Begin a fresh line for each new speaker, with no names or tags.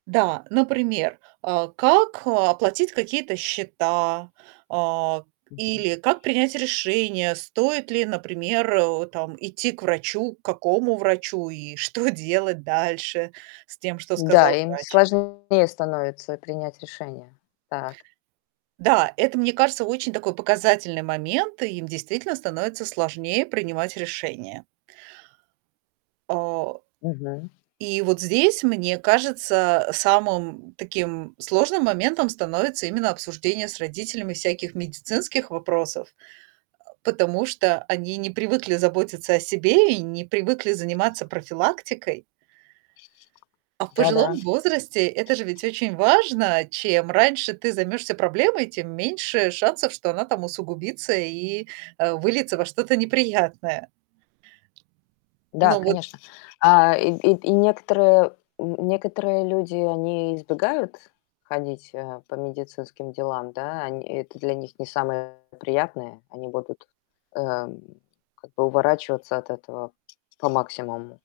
Да, например, а как оплатить какие-то счета, а,
Мгм.
или как принять решение, стоит ли, например, э, там, идти к врачу, к какому врачу, и что делать дальше с тем, что
Да,
сказал
им
врач.
сложнее становится принять решение. Так.
Да, это, мне кажется, очень такой показательный момент. Им действительно становится сложнее принимать решения. Э,
Мгм.
и вот здесь, мне кажется, самым таким сложным моментом становится именно обсуждение с родителями всяких медицинских вопросов, а, потому что они не привыкли заботиться о себе и не привыкли заниматься профилактикой. А в
Да,
пожилом
да.
возрасте это же ведь очень важно. Чем раньше ты займешься проблемой, тем меньше шансов, что она там усугубится и, а, выльется во что-то неприятное.
Да,
Но вот
конечно. А, и и и некоторые н некоторые люди, они избегают ходить, э, по медицинским делам, да. Они это для них не самое приятное. Они будут, эм, как бы уворачиваться от этого по максимуму.